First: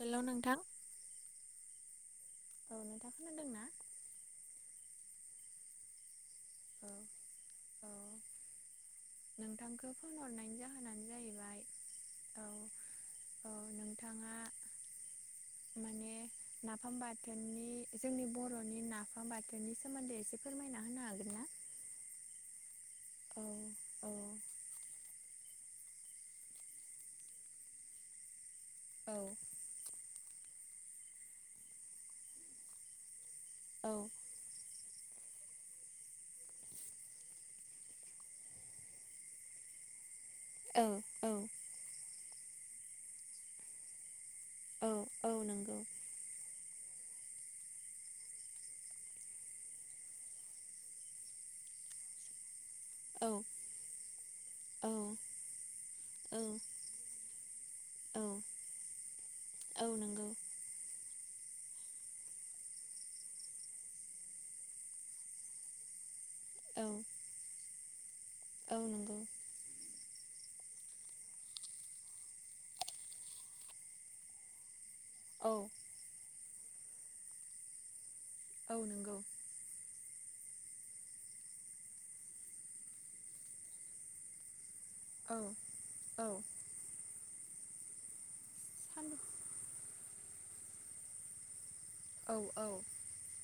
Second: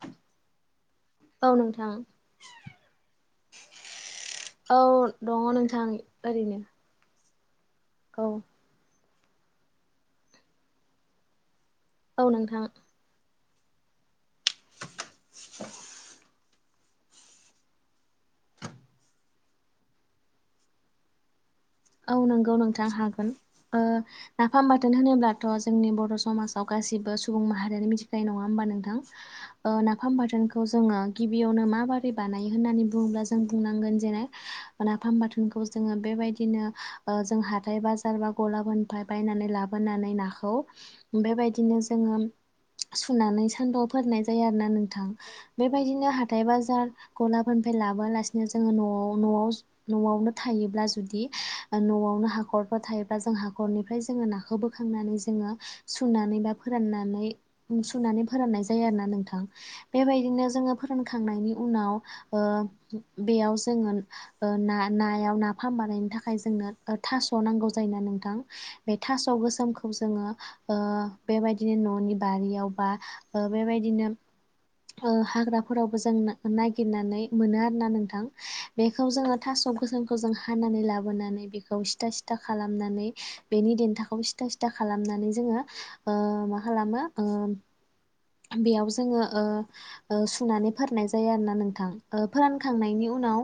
Hello नोंथां औ नोंथां औ नोंथां खोनादोंना? औ दङ' नोंथां ओरैनो। औ औ नोंथांखौ फन हरनायनि जाहोनानो जाहैबाय औ नोंथां। औ नोंथाङा माने नाफाम बाथोननि जोंनि बर'नि नाफाम बाथोननि सोमोन्दै एसे फोरमायना होनो हागोन ना? औ नोंगौ नोंथां हागोन, औ ओ औ नाफाम बाथोन होनोब्ला थ' जोंनि बर' समाजाव गासिबो सुबुं माहारियानो मिथिखायो नङा होमबा नोंथां? नाफाम बाथोनखौ जोङो गिबियावनो माबोरै बानायो होननानै बुङोब्ला जों औ बुंनांगोन जेरै नाफाम बाथोनखौ जोङो बेबायदिनो ओ जों हाथाय बाजार बा गलाफोरनिफ्राय बायनानै लाबोनानै नाखौ औ बेबायदिनो जोङो सुनानै सान्दुंआव फोराननाय जायो आरोना नोंथां, औ नंगौ बेबायदिनो हाथाय बाजार गला फोरनिफ्राय लाबोआलासिनो जोङो न'वाव न'आव न'वावनो थायोब्ला जुदि न'आवनो हाखर थायोबा औ जों हाखरनिफ्राय जोङो नाखौ औ बोखांनानै जोङो औ सुनानै बा फोराननानै सुनानै औ फोराननाय जायो आरो ना नोंथां। औ नंगौ बेबायदिनो जोङो फो रानखांनायनि उनाव ओ बेयाव जोङो ओ ना-नायाव नाफाम बा थोननि थाखाय औ जोंनो थास' नांनौ जायो ना नोंथां, औ बे नंगौ थास' गोसोम खौ जोङो ओ बेबायदिनो न'नि बारियाव बा बेबायदिनो ओ औ हाग्राफोरावबो जों नागिरनानै मोनो आरो ना नोंथां। औ बेखौ नंगौ जोङो थास' गोसोमखौ जों हानानै लाबोनानै बेखौ सिथा सिथा खालामनानै बेनि देन्थाखौ सिथा सि था खालामनानै औ जोङो ओ औ मा खालामो ओ बेयाव सान औ जोङो ओ ओ सुनानै फोराननाय जायो आरो ना नोंथां। औ फोरानखांनायनि उनाव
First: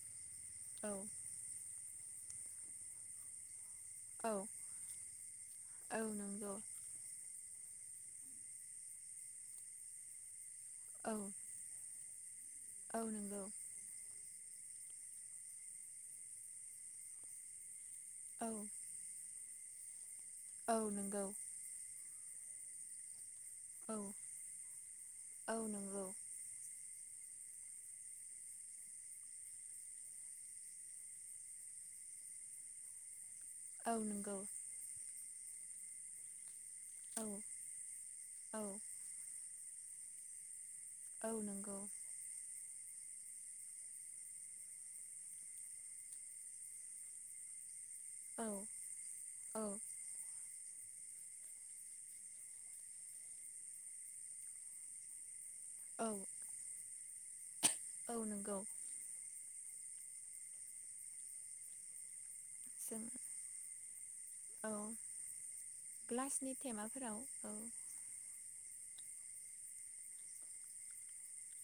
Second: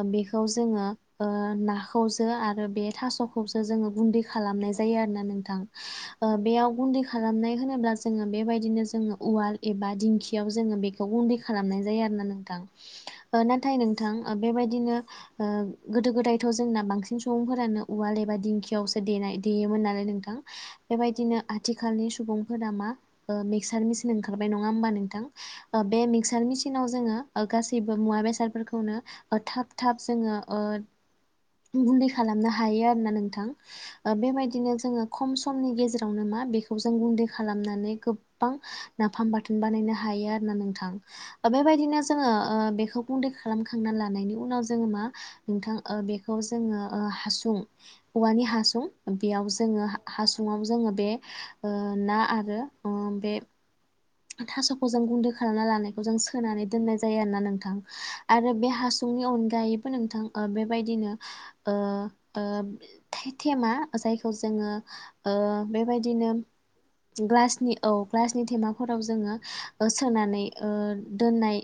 ओ बेखौ जोङो औ ओ नाखौ जो आरो बे थास'खौजो जोङो गुन्दै औ खालानाय जायो आरो ना नोंथां। औ ओ नंगौ बेयाव गुन्दै खालामनाय होनो ब्ला जोङो बेबायदिनो जोङो उवाल एबा दिंखियाव जोङो बेखौ औ गुन्दै खालामनाय जायो आरो ना नोंथां। औ नंगौ ओ नाथाय नोंथां ओ बेबायदिनो ओ गोदो गोदायथ' जोंना बांसिन सुबुंफोरानो उवाल एबा औ दिंखियावसो देनाय देयोमोन नालाय नोंथां‌। औ नंगौ बेबायदिनो आथिखालनि सु बुंफोरा मा ओ मिक्चार औ ओंखारबाय नङा ओमबा नोंथां औ बे नंगौ मिक्चार मेचिनाव जोङो गासैबो मुवा बेसादफोरखौनो ओ थाब थाब जोङो ओ गुन्दै खालामनो हायो आरो ना नोंथां। औ ओ नंगौ बेबायदिनो जोङो खम समनि गेजेरावनो मा बे खौ जों गुन्दै औ खालामनानै गोबां औ नाफाम बाथोन बानायनो हायो आरो ना नोंथां। औ ओ नंगौ बेबायदिनो जोङो ओ बे खौ गुन्दै खालामखांनानै लानायनि उनाव जोङो मा नोंथां ओ बेखौ जोङो ओ हासुं औवानि औ हासुं बेयाव औ जोङो हासुं न'आव जोङो बे ओ ना आरो ओ बे थास'खौ जों गुन्दै खालामना लानायखौ औ जों सोनानै दोननाय जायो आरोना नों थां औ आरो नंगौ बे हासुंनि अनगायैबो नोंथां ओ बेबायदिनो ओ ओ जों थेमा जायखौ जोंङो औ बेबायदिनो ग्लासनि थेमाफोराव ग्लासनि औ ग्लासनि थेमा फोराव जोंङो ओ सोनानै ओ दोननाय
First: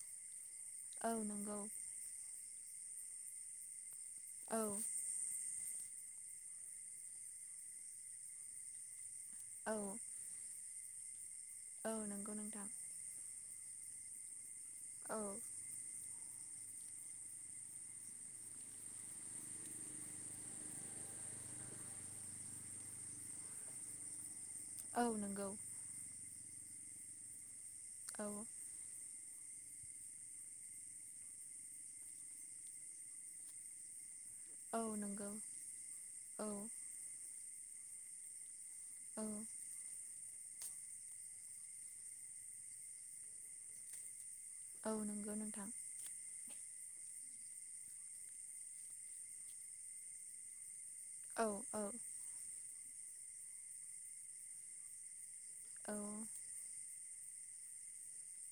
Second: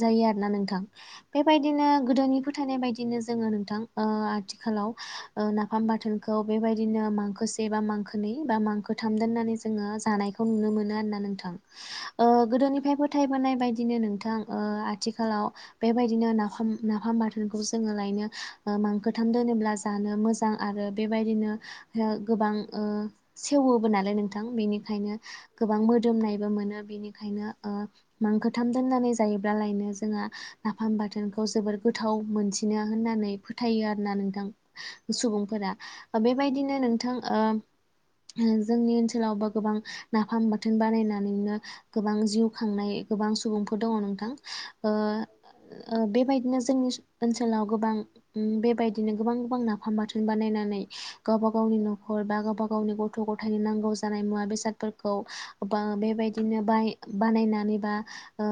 जायो आरोना नों औ नंगौ बेबायदिनो गोदोनि फोथायनाय बायदिनो जोङो नोंथां ओ औ आथिखालाव ओ ना बाथोनखौ बेबायदिनो मांखोसे बा मांखोनै बा मांखो थाम दोनानै औ जोंङो जानायखौ नुनो मोनो आरोना नोंथां औ ओ नंगौ नोंथां गोदोनिफ्राइ फोथाइबोनाय बेबायदिनो नोंथां ओ औ आथिखालाव बेबायदि बेबायदिनो नाफाम नाफाम बाथोनखौ जोंङो लायनो ओ मांखोथाम दोनोब्ला जानो मोजां आरो बे बेबायदिनो गोबां ओ सेवबो नालाय नोंथां औ बेनिखायनो नंगौ गोबां मोदोमनायबो मोनो बेनिखायनो ओ औ मांखोथाम दोननानै जायोब्लाालायनो जोंहा नाफाम बाथोनखौ जोबोर गोथाव मोनसिनो होननानै फोथायो आरोना नोंथां औ नंगौ सुबुंफोरा औ बेबायदिनो नोंथां ओ उम जोंनि औ ओनसोलावबो गोबां नाफाम बाथोन बानायना माननो गोबां जिउ खांनाय गोबां सुबुंफोर दङ नोंथां ओ औ नंगौ नोंथां ओ बेबायदिनो जोंनि ओनसोलाव गोबां बेबायदिनो गोबां गोबां नाफाम बाथोन बानायनानै औ गावबा गावनि औ नखर बा गावबा गावनि गथ गथायनि नांगौ जानाय मुवा बेसादफोरखौ बा औ बेबायदिनो बाय बानायनानै बा ओ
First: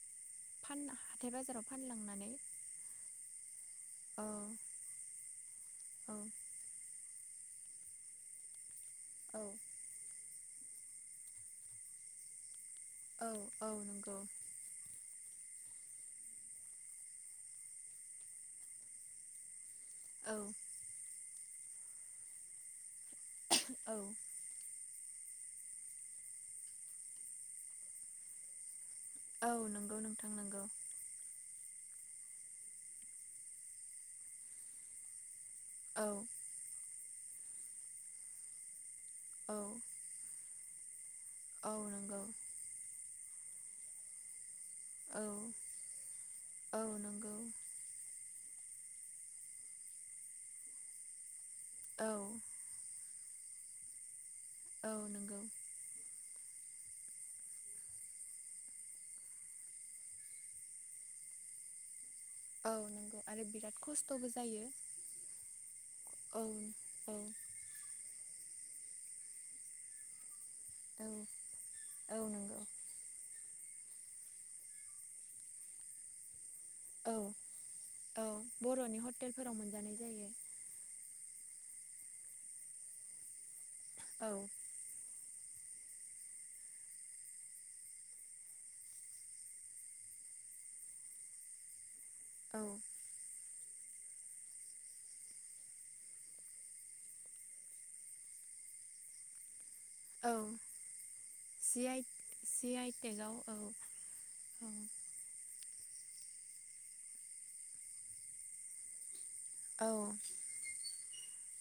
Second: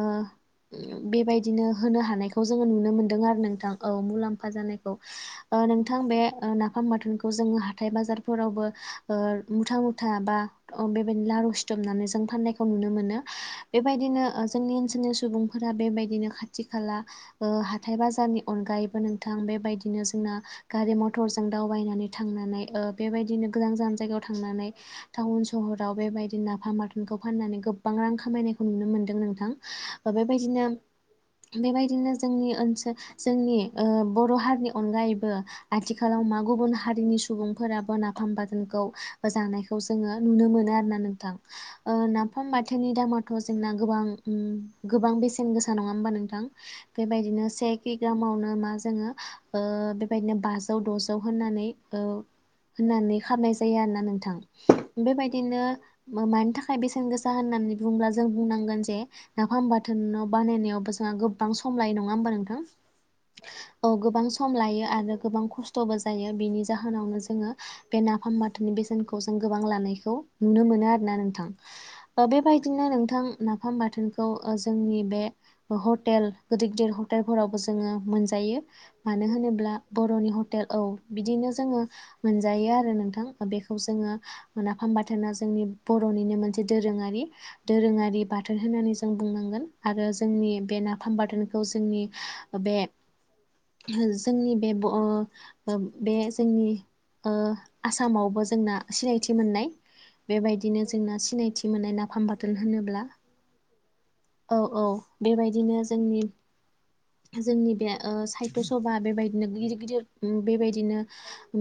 फान हाथाय बाजाराव बेबायदिनो होनो फानलांनानै हानायखौ जोंङो नुनो मोनदों आरो नोंथां औ मुलाम्फा जानायखौ ओ नोंथां बे औ नाफाम बाथोनखौ जोंङो हाथाय बाजारफोरावबो ओ औ मुथा मुथा बा अ बेबायदिनो लारु सिथोबनानै जों फान्नायखौ नुनो मोनो औ औ नंगौ बेबायदिनो जोंनि ओनसोलनि सुबुंफोरा बेबायदिनो खाथि खाला ओ हाथाय बाजारनि अनगायैबो नोंथां बेबायदि बिदिनो जोंना औ गारि मथरजों दावबायनानै थांनानै ओ बेबायदिनो गोजान गोजान औ जायगायाव थांनानै टाउन सहराव बेबायदिनो नाफाम बाथोनखौ फाननानै गोबां रां खामायनायखौ नुनो मोनदों नोंथां औ नंगौ नोंथां बेबायदिनो नंगौ बेबायदिनो जोंनि ओनसोल जोंनि ओ बर' हारिनि अनगायैबो औ आथिखालाव मा गुबुन हारिनि सुबुंफोराबो नाफाम बाथानखौ औ जानायखौ जोंङो नुनो मोनो आरो ना नोंथां औ ओ नंगौ नाफाम बाथोननि दामाथ' जोंना गोबां गोबां औ बेसेन गोसा नङा होमबा नोंथां औ नंगौ बेबायदिनो से कि गामावनो नाफाम आ जोङो ओ बेबादिनो बाजौ दजौ औ होननानै फाननाय जायो आरोना नोंथां औ नंगौ बेबायदिनो मानि थाखाय बेसेन गोसा होननानै बुंङोब्ला जों बुंनांगोन जे नाफाम बाथोनाव बानायनायाव बेसेबां गोबां सम लाय नङा नंङा होनबा नोंथां औ नंगौ आरो बिराद औ गोबां खस्थ'बो सम जायो लायो आरो गोबां खस्थ'बो जायो औ बिनि औ जाहोनावनो जोङो बे नाफामब बेसेनखौ जों गोबां लानायखौ नुनो मोनो औ आरोना नोंथां औ ओ नंगौ बेबायदिनो नोंथां नाफाम बाथोनखौ ओ जोंनि बे हटेल गिदिर गिदिर औ हटेलफोरावबो जोङो औ मोनजायो बर'नि मानो हटेलफोराव होनोब्ला मोनजानाय जायो बर'नि हटेल औ बिदिनो जोङो मोनजायो आरो नोंथां बेखौ जोङो औ नाफाम बाथोनाव जोंनि बर'निनो मोनसे दोरोङारि दोरोङारि बाथोन होननानै जों बुंनांगोन आरो जोंनि बे नाफाम बाथोनखौ जोंनि औ बे जोंनि बे ब ओ बे जोंनि ओ आसामावबो जोंना सिनायथि मोननाय औ बेबायदिनो जोंना सिनायथि सिनायथि जि मोन्नाय आइ नाफाम बाथोन जि आइ होनोब्ला टेकआव औ औ औ बेबायदि बिदिनो जों जोंनि बे साहत्य सभा बेबायदि बिदिनो गिदिर औ गिदिर बेबायदिनो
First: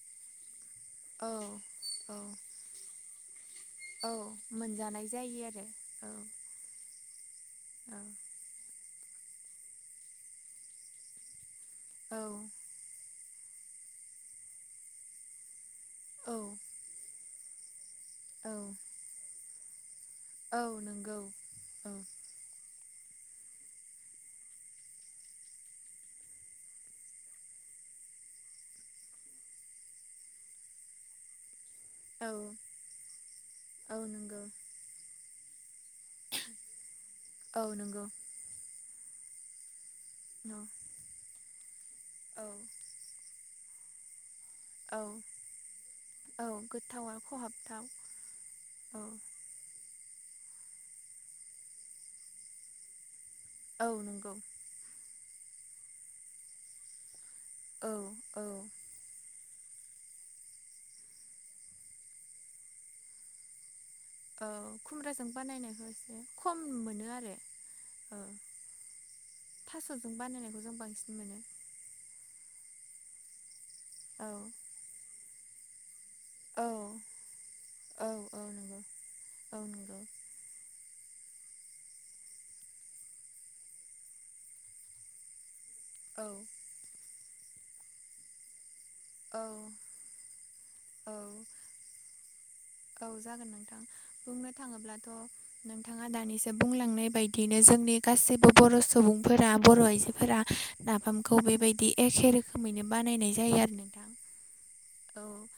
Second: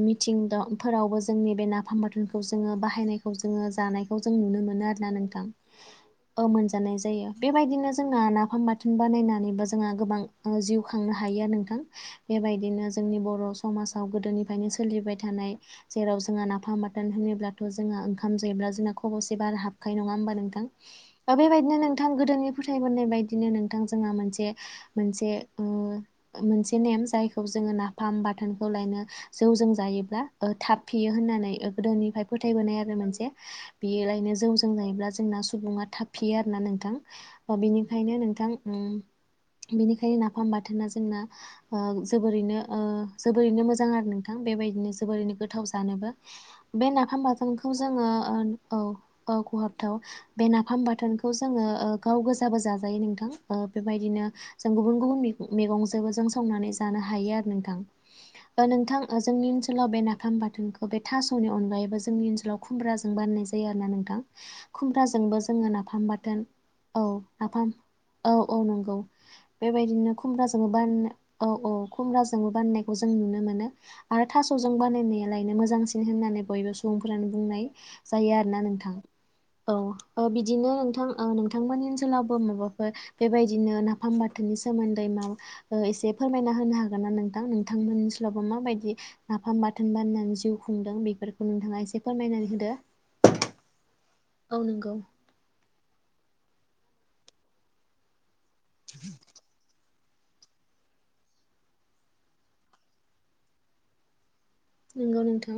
मिथिं दं फोरावबो औ जोंनि बे नाफाम औ बाथोनखौ जोंङो बाहायनायखौ जोंङो औ जानायखौ जों नुनो मोनो मोनो मोनजानाय आरोना नोंथां जायो आरो औ औ अ मोनजानाय जायो बेबायदिनो जोंना ना फाम बा थुन बानायनानैबो जोंहा गोबां उम जिउ खांनो हायो आरो नोंथां बेबायदिनो जोंनि ब बर' समासाव गोदोनिफ्रायनो सोलिबाय थानाय जेराव औ जोंहा नाफाम बाथोन होनोब्ला जोंआ ओंखाम औ जायोब्ला जोंना खब'से बारा हाबखायो नङा होमबा औ नोंथां? नंगौ दा बेबायदिनो औ नोंथां गोदोनि फोथाय बोनायनाय बायदिनो नोंथां जोंहा मोनसे मोनसे उम मोनसे नेम जायखौ जोङो नाफाम बाथोनखौ लायनो जौजों जायोब्ला ओ थााब फेयो होननानै गोदोनिफ्राय औ फोथायबोनाय आरो मोनसे औ बियोलायनो नंगौ जौजों जायोब्ला जोंना सुबुङा थाब फेयो आरोना नोंथां अ औ नंगौ बेनिखायनो नोंथां उम बिनि खाय नाफाम बाथोना जोंना आ औ औ जोबोरैनो ओ जोबोरैनो मोजां आरो नों थां बेबायदिनो औ जोबोरैनो गोथाव जानोबो औ बे गोथाव आरो नाफाम बाथोनखौ खहाबथाव जोङो ओन औ हरथाव बे नाफाम बाथोनखौ जोङो ओ गाव गोजाबो जाजायो नोंथां। ओ औ बेबायदिनो नंगौ जों गुबुन गुबुन मैग-मैगंजोंबो जों संनानै जानो हायो आरो नोंथां औ औ ओ नोंथां जोंनि ओनसो लाव बे नाफाम बाथोनखौ बे थास'नि अनगायैबो जोंनि ओनसोलाव खुमब्राजों बाननाय जायो आरोना नों थां औ खुमब्राजों खुमब्राजोंबो जोङो बानायनायखौ नाफाम एसे बाथोन खम औ मोनो आरो नाफाम औ औ नंगौ थास'जों बेबायदिनो बानायनायखौ खुमब्राजोंबो जों बाननो बांसिन मोनो औ औ खुम्ब्रा जोंबो बानायनायखौ जों नुनो मोनो आरो औ थास'जों बानायनाया लायनो मोजांसि न होननानै औ बयबो सुबुंफोरानो बुंनाय औ जायो औ आरोना नंगौ नोंथां। औ अ बिदिनो नों थां ओ नोंथांमोननि ओनसोलावबो माबाफोर बेबायदिनो नाफाम बाथोननि सोमोन्दै माबा ओ एसे औ फोरमायना होनो हागोन ना नोंथां नोंथांमोन ओनसोलावबो माबायदि? औ नाफाम बाथोन बाननानै जिउ खुंदों औ बेफोरखौ नोंथाङा एसे फोरमायनानै होदो। औ जागोन नोंथां बुंनो औ नंगौ थाङोब्लाथ' नोंथाङा दानिसो ओ बुंलांनाय बायदियैनो जोंनि गासैबो बर' सुबुंफोरा बर' आइजो फोरा नाफामखौ बेबायदि एखे रोखोमैनो बानायनाय जायो आरो नोंथां नोंगौ औ नोंथां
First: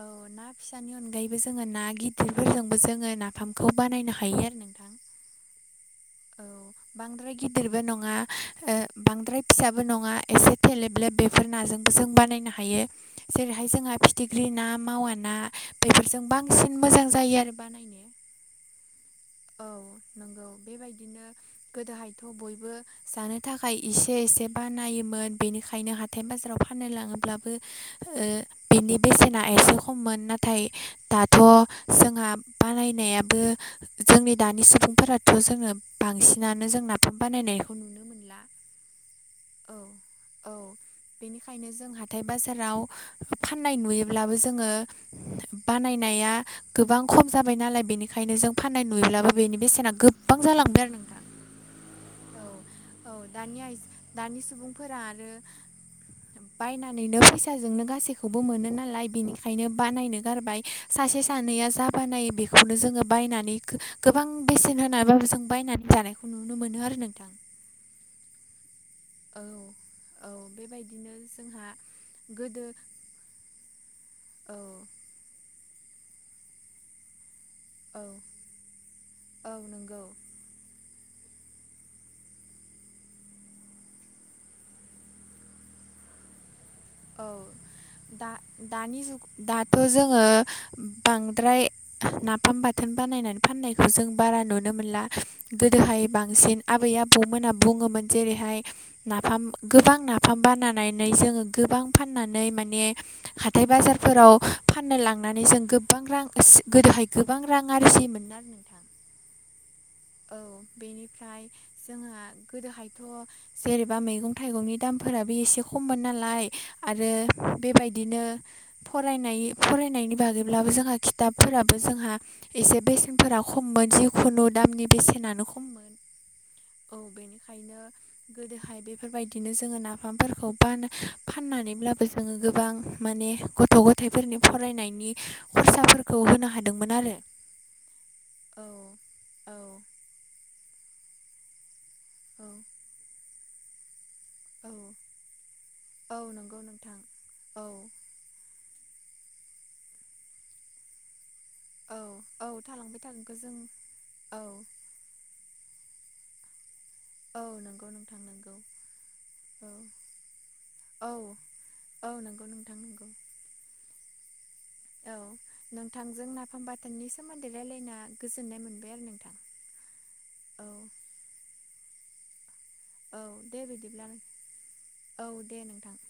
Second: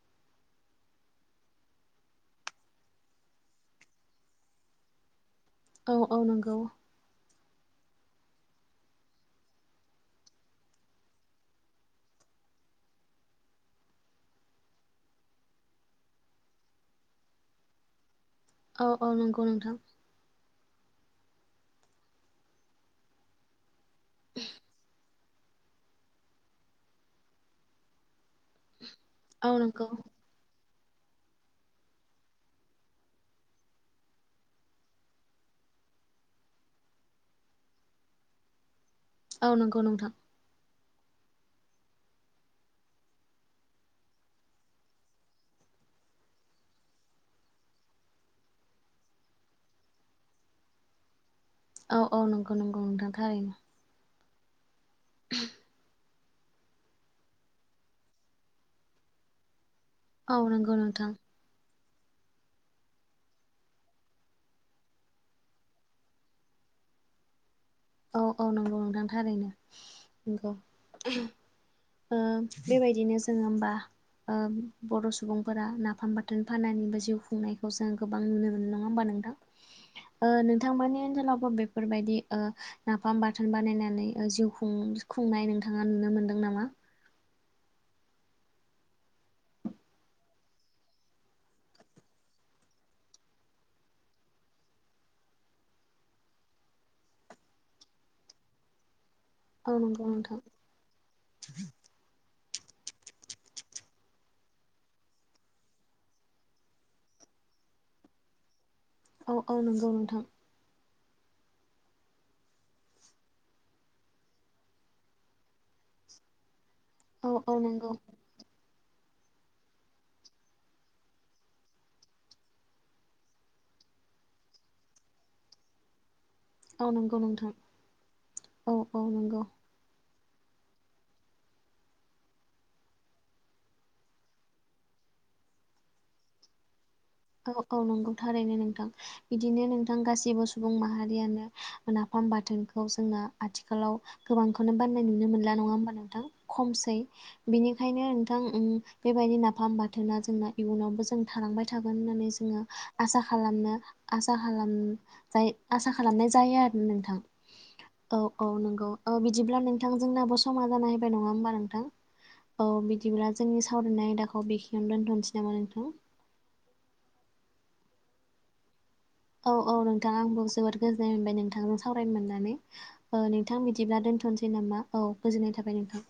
औ ना फिसानि अनगायैबो जोङो ना गिदिरफोरजोंबो जोङो नाफामखौ बानायनो हायो आरो नोंथां [inaudible] औ औ नंगौ गिदिरबो नङा ओ बांद्राय फिसाबो नङा एसे थेलेबलेब बेफोर नाजोंबो जों बानाय नो हायो जेरैहाय जोंहा फिथिख्रि ना मावा ना बेफोरजों बांसिन मोजां जायो आरो बानायनो अ अ नंगौ औ नोंथां नंगौ बेबायदिनो गोदोहायथ' बयबो जानो थाखाय इसे एसे बानायोमोन बेनिखायनो हाथाय बाजाराव फाननो लाङोब्लाबो ओ बिनि बेसेना औ एसे नंगौ खममोन नाथाय दाथ' जोंहा बानायनायाबो जोंनि दानि सुबुंफोराथ' जोङो बांसिनानो जों नाफाम बानायनायखौ नुनो मोन ला औ नंगौ नोंथां बेनिखायनो जों हाथाय बाजाराव फाननाय नुयोब्लाबो जोङो बानाय नाया गोबां खम जाबाय नालाय बेनिखायनो जों फाननाय नुयोब्लाबो बेनि बेसेना गोब्बां जालांबाय आरो नोंथां औ औ नंगौ नंगौ औ नोंथां दानि थारैनो आइ दानि सुबुंफोरा आरो बायनानैनो फैसाजोंनो गासैखौबो मोनो नालाय बेनिखायनो बानायनो औ गारबाय नंगौ नोंथां सासे सानैया जा बानायो बेखौनो जोङो बायना नै गो-गोबां बेसेन होनानैबाबो जों बायनानै जानायखौ नुनो मोनो आरो नोंथां। औ औ नंगौ नोंथां औ थारैनो औ नंगौ बेबायदिनो [unintelligible] जोंहा ओ गोदो बेबायदिनो जोङो होमबा ओ औ बर' सुबुंफोरा नाफाम बा थोन फानानिबो जिउ खुंनाय औ गोबां नुनो मोनो नङा होमबा नोंथां! औ नंगौ नोंथांमोननि ओनसोलाव बेफोरबायदि ओ नाफाम बाथोन बानायनानै जिउ खुं खुंनाय नोंथाङा नुनो मोनदों नामा? औ दनि दानिजुग दाथ' जोङो बांद्राय नाफाम बाथोन बनानै फनाय जों बारा नुनो मोनला गोदोहाय बांसिन आबै आबौमोना बुङो जेरैहाय नाफाम औ गोबां नंगौ नाफाम नोंथां। बानायनानै जोङो नाफाम फैनानै माने हाथाय बाजारफोराव फान्नो लानानै जों गोबां रां दहाय गोबां रां आरजि मोन आरो नोंथां औ औ नंगौ नोंथां ओमफ्राय जोंहा गोदोहायथ' जेनेबा मैगं थाइगंनि दामफोराबो एसे खममोन नालाय लाय आरो औ औ नंगौ बेबायदिनो फरायनाय फरायनायनि बागैब्लाबो जोंहा खिथाबफोराबो जोंहा एसे बेसेनफोरा खम मोनसे खुनु दामनि बेसेनानो खममोन। औ नंगौ नोंथां बेनिखायनो औ गोदोहाय औ नंगौ। बेफोरबायदिनो जोङो ना बिफांफोरखौ फाननानैब्लाबो जोङो गोबां माने गथ' गथायाइफोरनि फराय खरसाफोरखौ होनो हादोंमोन आरो। औ औ नंगौ थारैनो औ नोंथां बिदिनो औ नोंथां गासिबो सुबुं माहारियानो मोनाफाम बाथोनखौ जोङो आथिखालाव औ गोबांखौनो औ बाननाय नुनो मोनला नङा होमबा औ नोंथां नंगौ नोंथां खमसै औ बिनिखायनो नोंथां बेबायदि नाफाम बाथोना जोंना इयुनावबो जों थालांबाय औ होननानै औ जोङो थालांबाय थागोनखौ जों खालामनो आसा औ खालामनाय जायो आरो नोंथां औ नंगौ औ नोंथां औ नंगौ बिदिब्ला औ नोंथांजोंनाबो समा जाना औ फैबाय नङा होमबा नोंथां औ नंगौ औ नोंथां नंगौ बिदिब्ला जोंनि सावरायनाय आयदाखौ बेखिनियावनो दोन्थ'नोसै नामा नोंथां ननि सोमोन्दै रायजलायना गोजोननाय मोनो। औ औ नोंथां आंबो जोबोद गोजोननाय मोनबाय नोंथांजों सावरायनो मोननानै। औ नोंथां दे बिदिब्ला दोनथ'नोसै नामा औ गोजोननाय थाबाय नोंथां